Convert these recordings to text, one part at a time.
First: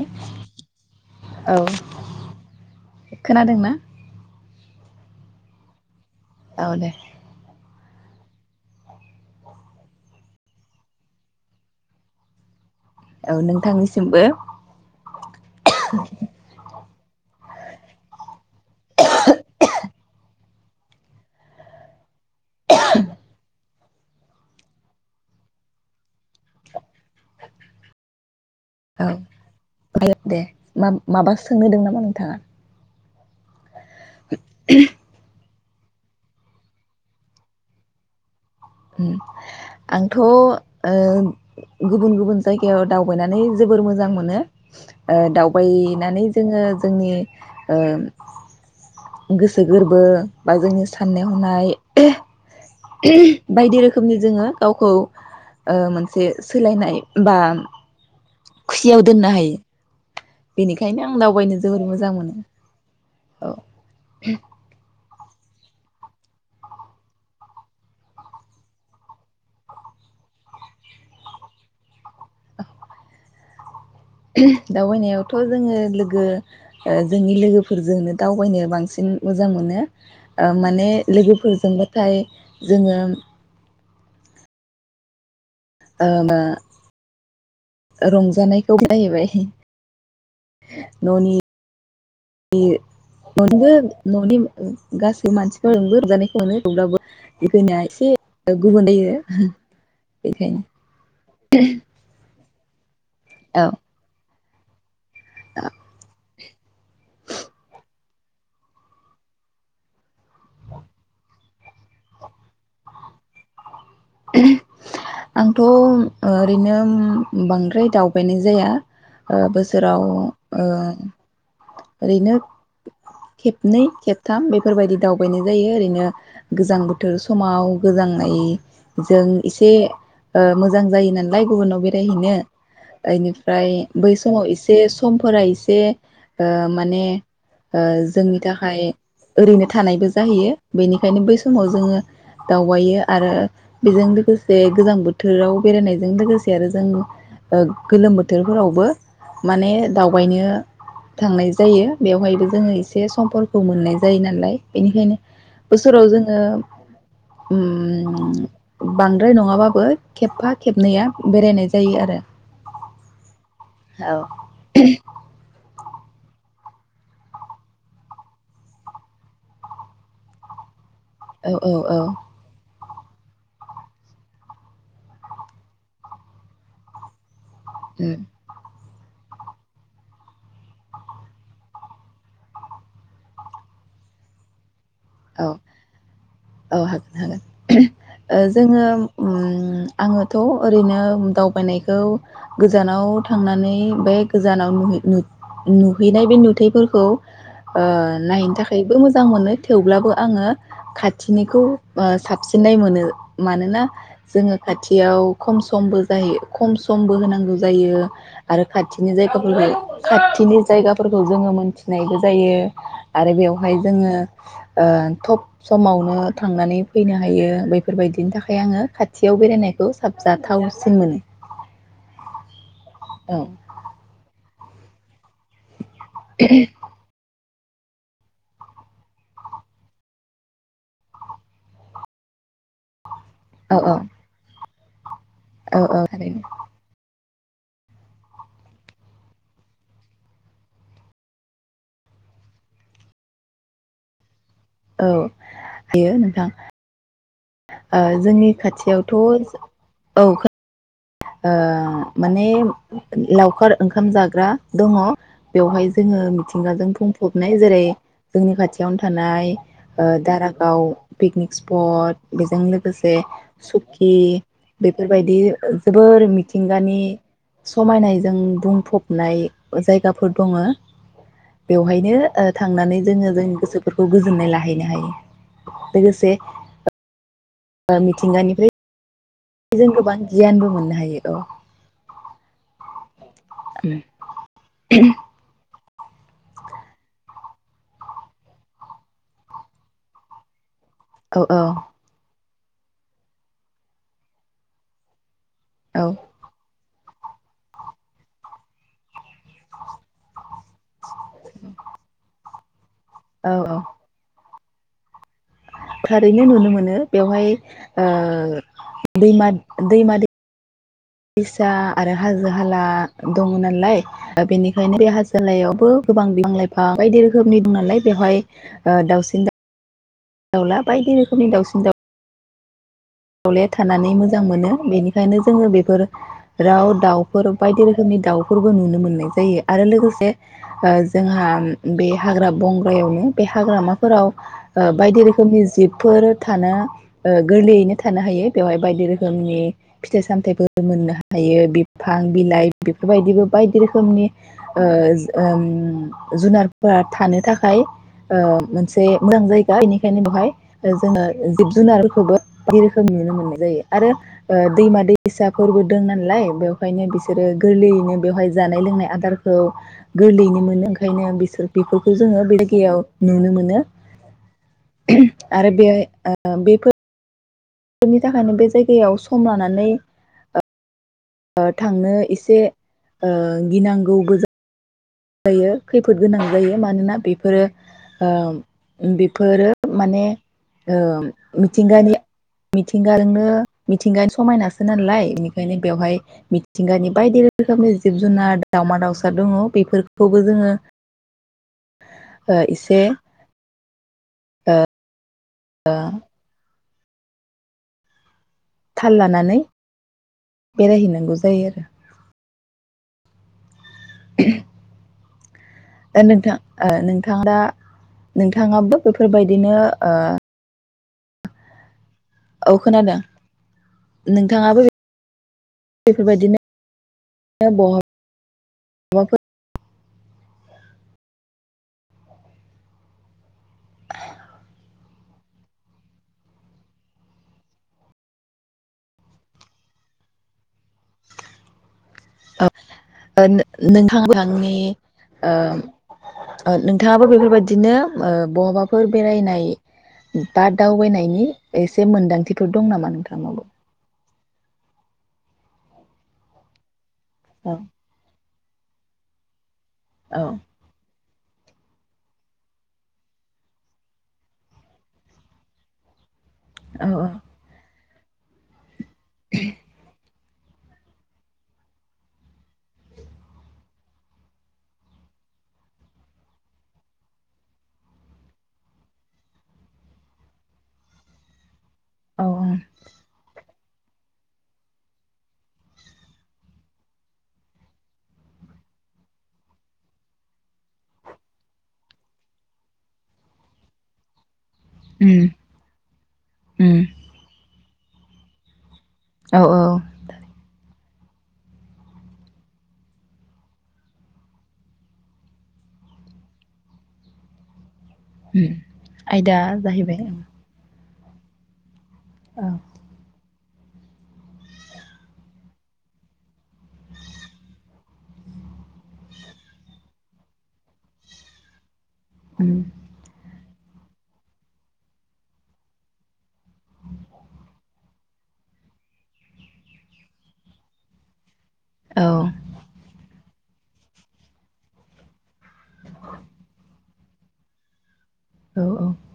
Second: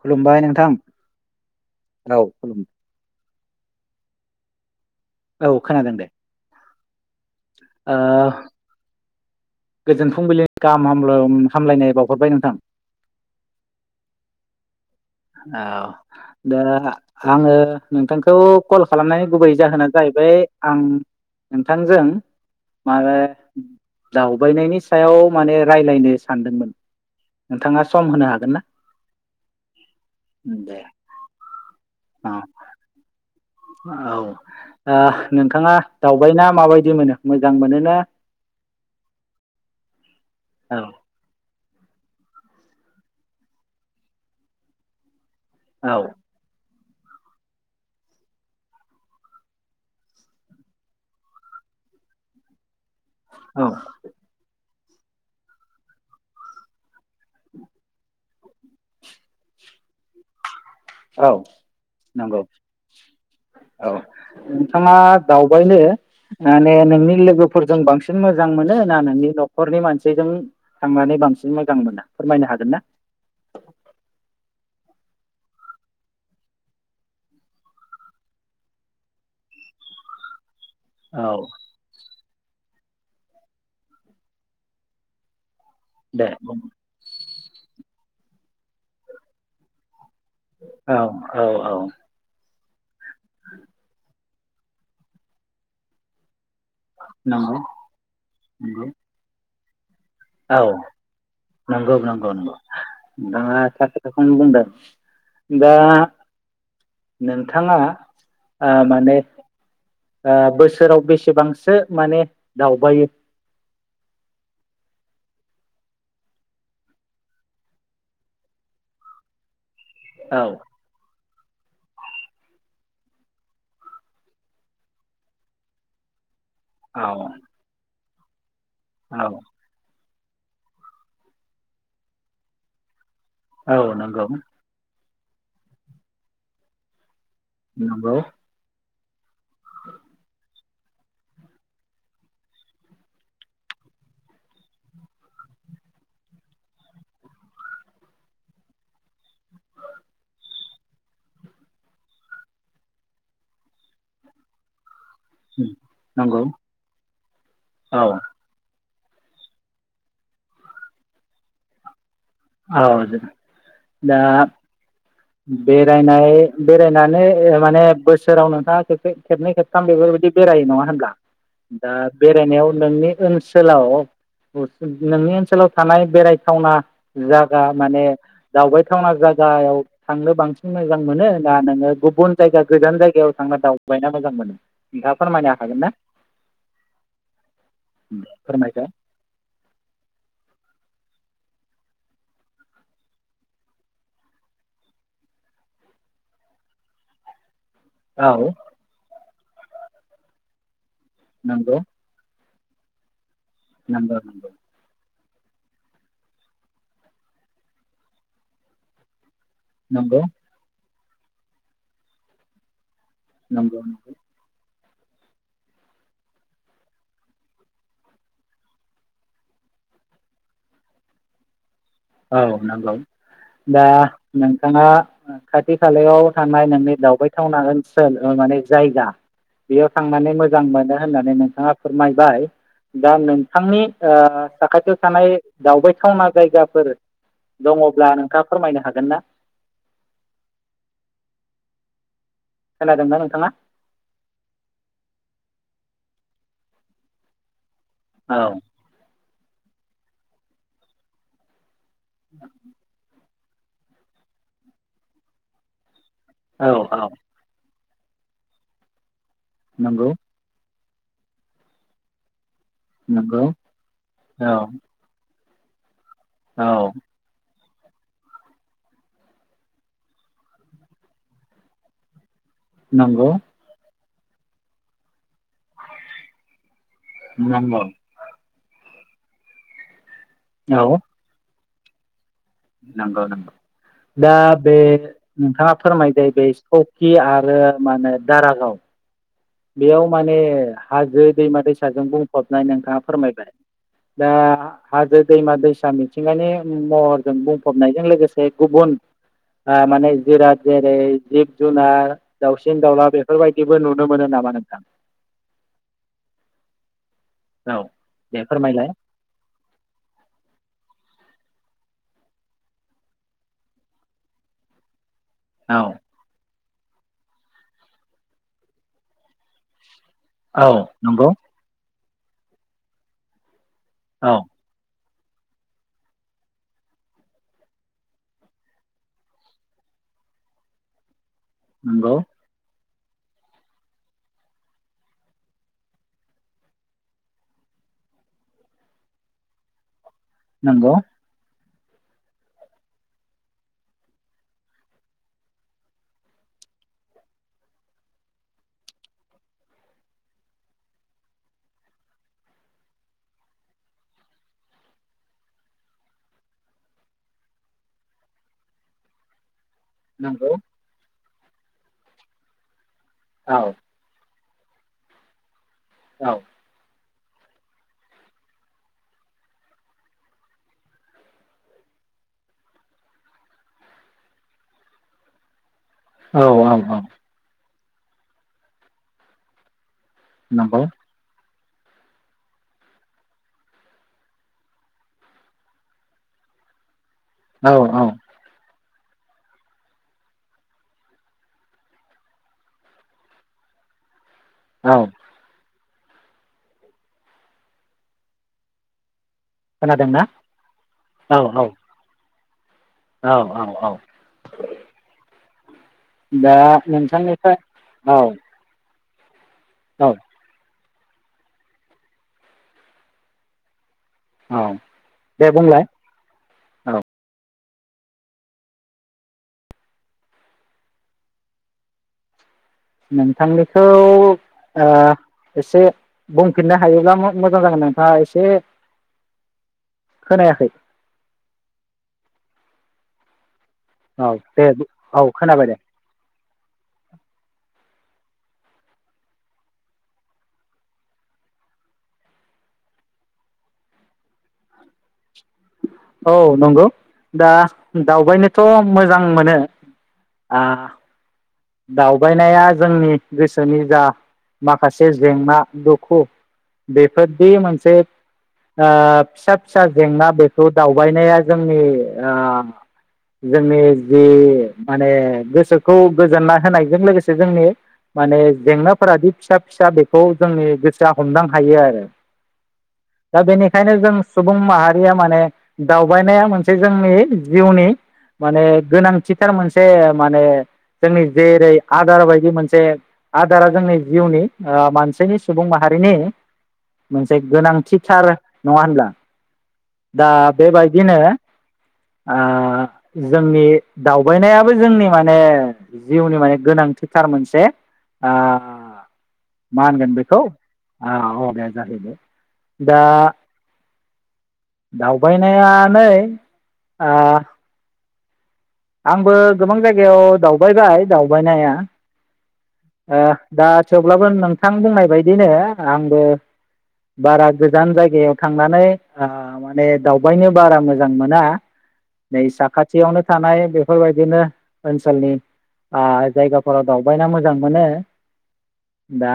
खुलुमबाय नोंथां औ खुलुमबाय खोनादों ना औ खोनादों दे औ दे आ गोजोन फुंबिलिनि गाहाम हामल हामलायनाय बावहरबाय नोंथां औ नोंथांनिसिमबो औ दा आङो नोंथांखौ कल खालामनायनि गुबै जाहोनानो जाहैबाय आं नोंथांजों [unintelligible] दावबायनायनि सायाव माने रायलायनो सानदोंमोन नोंथाङा सम होनो हागोन ना औ दे दे माबा माबा सोंनो दोङो नामा औ नोंथाङा औ आ नों थाङा दावबायना माबायदि मोनो मोजां मोनोना उम आंथ ओ औ गुबुन गुबुन जायगायाव दावबायनानै जोबोर मोजां मोनो ओ दाव औ बायनानै जोङो जोंनि ओ गोसो गोरबो बा जोंनि साननाय हनाय औ बायदि रोखोमनि जोङो गावखौ ओ मोनसे सोलायनाय बा खुसियाव दोननो हायो बेनिखायनो आं औ दावबायनो जोबोर मोजां मोनो नंगौ औ नोंथाङा दावबायनो माने नोंनि लोगोफोरजों बांसिन मोजां मोनो ना नोंनि नखरनि मानसिजों थांनानै बांसिन मोजां मोनो फोरमायनो हागोन ना दावबायनायावथ जोङो लोगो ओ जोंनि लोगोफोरजोंनो दावबायनो बांसिन मोजां मोनो आ माने औ लोगोफोरजोंबाथाय जोङो ओ दे बुं [unintelligible] रंजानायखौ [unintelligible] औ न'नि औ औ [unintelligible] ननि गासै मानसिफोर नंगौ नंगौ रंजानायखौनो। [unintelligible] औ नोंगौ नोंगौ नोंगौ। [inaudible] नोंथाङा औ थार खोथाखौनो बुंदों। [inaudible] दा नोंथाङा ओ माने ओ बोसोराव बेसेबांसो माने दावबायो? आंथ' ओ ओरैनो बांद्राय दावबायनाय जाया ओ बो सोराव औ ओ। ओरैनो खेबनै खेबथाम बेफोरबायदि दावबायनाय जायो ओरैनो। गोजां औ बोथोर समाव गोजां नाय जों औ इसे ओ मोजां जायो नालाय गुबुनाव बेरायहैनो। ओइनिफ्राय औ बै नंगौ समाव एसे समफोरा एसे ओ माने ओ नंगौ जोंनि थाखाय ओरैनो थानायबो जाहैयो। बेनिखायनो बै समाव जोङो दावबायो आरो बेजों लोगोसे गोजां बोथोराव बेरायनायजों लोगोसे आरो जों गोलोम बोथोरफोरावबो माने दावबायनो थांनाय जायो बेवहायबो जोङो एसे समफोरखौ मोननाय जायो नालाय बेनिखायनो बोसोराव जोङो नंगौ औ उम बांद्राय नङाबाबो खेबफा खेबनैया बेरायनाय जायो आरो। [unintelligible] औ। दा बेरायनाय बेरायनानै ओ माने बोसोराव नोंथाङा खेबसे खेबनै खेबथाम बेफोरबायदि बेरायो नङा होमब्ला? औ औ दा औ बेरायनायाव नोंनि ओनसोलाव नोंनि ओनसोलाव थानाय बेरायथावना जाग गा माने उम दावबाय थावना जागायाव थांनो बांसिन मोजां मोनो ना नोङो गुबुन जायगा गोजान जायगायाव थांना दावबायना मोजां मोनो। औ फोरमायनो हागोन ना औ हागोन हागोन ओ फोरमायदो जोङो ओम आङोथ ओरैनो दावबायनायखौ गोजानाव थांनानै बे गोजानाव नुहै- नु-नुहैनाय बे नुथायफोरखौ ओ औ नायहैनो थाखायबो मोजां मोनो। दाबो आङो खाथिनिखौ नंगौ ओ साब सिन्नाय मोनो। मानोना नंगौ नंगौ जोङो खाथियाव खम समबो जायो खम समबो होनांगौ जायो आरो खाथिनि जाय [unintelligible] नंगौ खाथिनि जायगा फोरखौ जोङो मोनथिनायबो जायो। आरो बेवहाय नंगौ जोङो नंगौ ओ थब समावनो थांनानै फैनो हायो बैफोरबायदिनि थाखाय आङो खाथियाव बेरायनायखौ साबजाथावसिन मोनो। औ नंगौ औ दा नों थाङा ओ खाथि खालायाव थानाय नोंनि दावबाय थावना ओनसोल ओ माने जायगा बेयाव थांनानै मोजां मोनो होननानै नोंथाङा फोरमायबाय। दा औ नोंथांनि औ ओ [unintelligible] थानाय औ औ दावबायथावना थारैनो जायगाफोर दङब्ला नोंथाङा फोरमायनो हागोनना? खोनादोंना नोंथाङा? औ हायो नोंथां ओ जोंनि औ खाथियावथ' औ खो ओ माने लाव खार ओंखाम जाग्रा दङ बेवहाय जोङो औ मिथिंगाजों औ बुंफबनाय जेरै जोंनि खाथियावनो था थानाय ओ नंगौ दारागाव पिकनिक स्पट बे जों लोगोसे नंगौ सुकि औ बेफोरबायदि औ जोबोर औ मिथिंगानि समायनायजों बुंफबनाय जायगाफोर दङ बेवहायनो- ओ थांनानै नंगौ जोङो जोंनि गोसोफोर खौ गोजोननाय लाहैनो हायो लोगोसे ओ नंगौ मिथिंगानिफ्राय बेजों गोबां गियानबो मोननो हायो औ नंगौ नंगौ दा बे नोंथाङा फोरमाय बाय बाय सकि आरो मा होनो दारागाव बेयाव माने हाजो औ दैमा दैसाजोंबो हबनानै नोंथाङा फोरमायबाय दा हाजो दैमा दैसा औ मिथिंङानि महर जों बुंफबनायजों लोगोसे गुबुन ओ माने जेरा जिरै जिब जुनार दावसिन दावला औ औ बेफोरबायदिबो नुनो मोनो नाम मा नोंथां थारैनो नुनो मोनो बेवहाय औ दे ओ फोरमायलाय दैमा दैमा दै दैसा आरो हाजो हाला दङ नालाय दा बेनिखायनो बे हाजो औ लायावबो गोबां बिबां लाय फा बायदि रोखोमनि दं नालाय बेवहाय ओ दाउसिन दाउ औ दाउला बायदि नंगौ रोखोमनि दावसिन दाउ [unintelligible] थानानै औ मोजां मोनो बेनि खायनो जोङो बेफोर राव दाउफोर बायदि रोखोमनि दाउफोरबो नुनो मोननाय जायो आरो लोगोसे ओ जोंहा बे नंगौ हाग्रा बंग एवनो बे हाग्रामाफोराव ओ बायदि रोखोमनि जिबफोर थानो ओ गोरलैयैनो थानो हायो बेवहाय बायदि रोखोमनि फिथाइ सामथायाइफोर नंगौ मोननो हायो बि फां बिलाइ बेफोरबायदिबो बायदि रोखोमनि ओ ओम जुनारफोरा थानो थाखाय ओ मोनसे मोजां जायगा बेनिखायनो बेवहाय जोङो जिब जुनारखौबो बिदि रोखोम नुनो मोननाय जायो आरो ओ दैमा दैसाफोरबो दं नालाय बेवहायनो बिसोरो गोरलैयैनो बेवहाय जानाय लोंनाय आदारखौ नंगौ गोरलैनो मोनो ओंखायनो बिसोर खौ जोङो बे जायगायाव नुनो औ मोनो [inaudible] आरो बे औ ओ बेफोर बेनि थाखायनो बे जायगायाव सम लानानै ओ ओ थांनो एसे ओ गिनांगौ गोजा जायो खैफोद गोनां औ जायो औ औ मानोना बेफोरो ओ बेफोरो माने नंगौ मिथिंगानि मिथिंगाजोंनो मिथिंगानि समायनासो नालाय बेनिखायनो बेवहाय मिथिंगानि बायदि औ रोखोमनि औ जिब जुनार दावमा दाावसा दङ बेफोरखौ खौबो जोङो एसे औ दा [unintelligible] [unintelligible] खोनादोंना औ बेरायहैनांगौ जायो औ आरो औ औ औ [inaudible] द नोंथां दा नोंथांनिफ्राय नोंथाङा औ नोंथाङाबो बेफोर बायदि दिनो ओ औ औ खोनादों। औ नोंथाङाबो दे बुंलाय बेफोरबायदिनो औ बहाबाफोर नोंथांनिखौ ओ एसे बुंफिननो हायोब्ला मोजां जागोन नोंथाङा एसे खोनायाखै। ओ औ दे नोंथांनि औ ओ खोनाबाय दे नोंथाङाबो बेफोरबायदिनो ओ बहाबाफोर बेरायनाय बा दावबायनायनि एसे मोन्दांथिफोर दं नामा नोंथां नावबो? औ नंगौ। दा औ दावबायनो थ मोजां मोनो। औ आ दावबायनाया जोंनि गोसोनि जा माखासे जेंना, दुखु औ औ बेफोरदि मोनसे ओ फिसा फिसा जेंना बे खौ दावबायनाया जोंनि ओ जोंनि जि माने गोसोखौ गोजोननाय होनायजों लोगोसे जोंनि माने जेंनाफोरादि फिसा फिसा बेखौ जोंनि गोसोआ हमदां हायो आरो। औ उम दा बेनि खायनो जों सुबुं माहारिया माने दावबायनाया मोनसे जोंनि जिउनि माने गोनांथिथार मोनसे माने जोंनि जेरै आदार बायदि मोनसे आदारा जोंनि जिउनि ओ मानसिनि सुबुं माहारिनि उम मोनसे गोनांथि सार नङा होनब्ला? औ औ दा बे बाय दिनो ओ जोंनि दावबायनायाबो जोंनि माने जिउनि माने गोनांथिथार मोनसे उम आयदा जाहैबाय आ औ आयदा जाहैबाय औ दा दावबायनाया नै ओ आंबो गोबां जायगायाव दावबायबाय दावबायनाया। उम ओ दा थेवब्लाबो नोंथां बुंनाय बायदिनो आंबो बारा गोजान जायगायाव थांनानै ओ माने दावबायनो बारा मोजां मोना। औ नै साखाथियावनो थानाय बे फोरबायदिनो ओनसोलनि ओ जायगा फोराव दाव बायना मो जां मोनो। औ औ दा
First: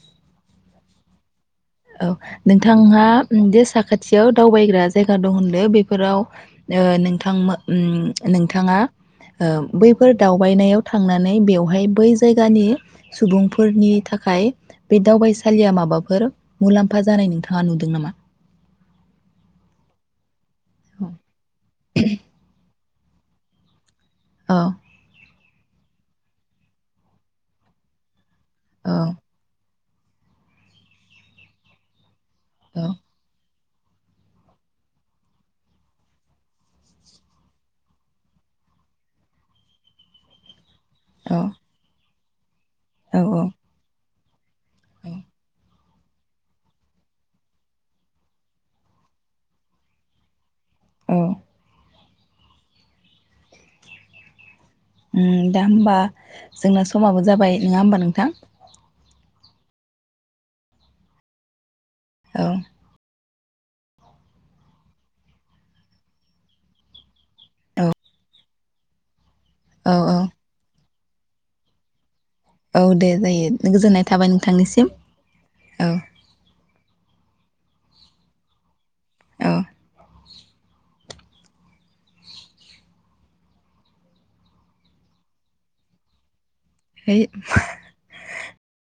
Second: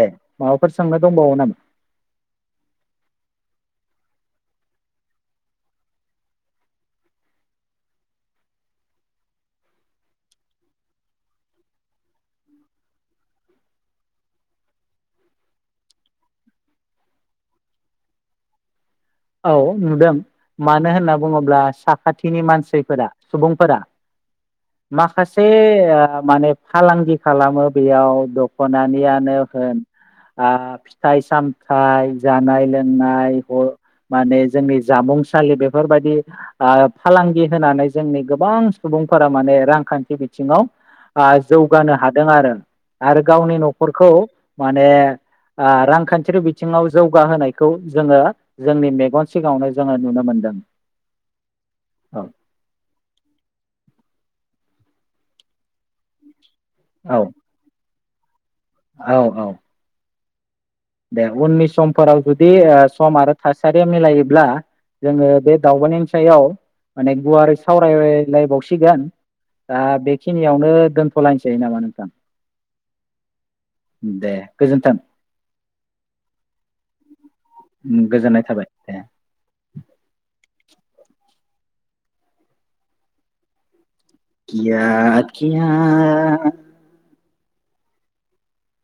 दे माबाफोर सोंना दंबावो नामा? औ नोंथाङा जे साखाथियाव दावबायग्रा जायगा दं होनदों बेफोराव ओ नोंथां नोंथाङा ओ बैफोर दावबायनायाव थांनानै बेवहाय बै जायगानि सुबुंफोरनि थाखाय बे दावबायसालिया माबाफोर मुलाम्फा जानाय नोंथाङा नुदों नामा? औ नुदों। मानो होनना बुङोब्ला साखाथिनि मानसि फोरा सुबुंफोरा औ माखासे से माने फालांगि खालामो बेयाव दख औ दख'नानियानो होन आ फिथाइ-सामथाइ औ जानाय-लोंनाय माने जोंनि जामुंसालि बेफोरबायदि ओ फालांगि होनानै जोंनि गोबां सुबुंफोरा माने रांखान्थि बिथिङाव आ जौगानो हाद दों आरो। औ आरो औ गावनि न'खरखौ माने ओ रां रांखान्थिारि बिथिङाव जौगाहोनायखौ जोङो जोंनि मेगन सिगाङावनो जोङो नुनो मोनदों। उम औ [inaudible] उम दा होमबा जोंना औ समाबो जाबाय नङा होमबा नों थां औ औ। दे उननि सम फोराव औ जुदि ओ सम आरो थासारिया मिलायोब्ला जोङो बे दावबायनायनि सायाव माने गुवारै सावरायलायबावसिगोन दा औ औ बेखिनियावनो दोन दोनथ'लायनोसै नामा नोंथां? औ दे जायो गोजोननाय थाबाय दे नोंथांनिसिम। गोजोन्थों औ। उम गोजोननाय थाबाय। दे औ [inaudible] [unintelligible] होय मा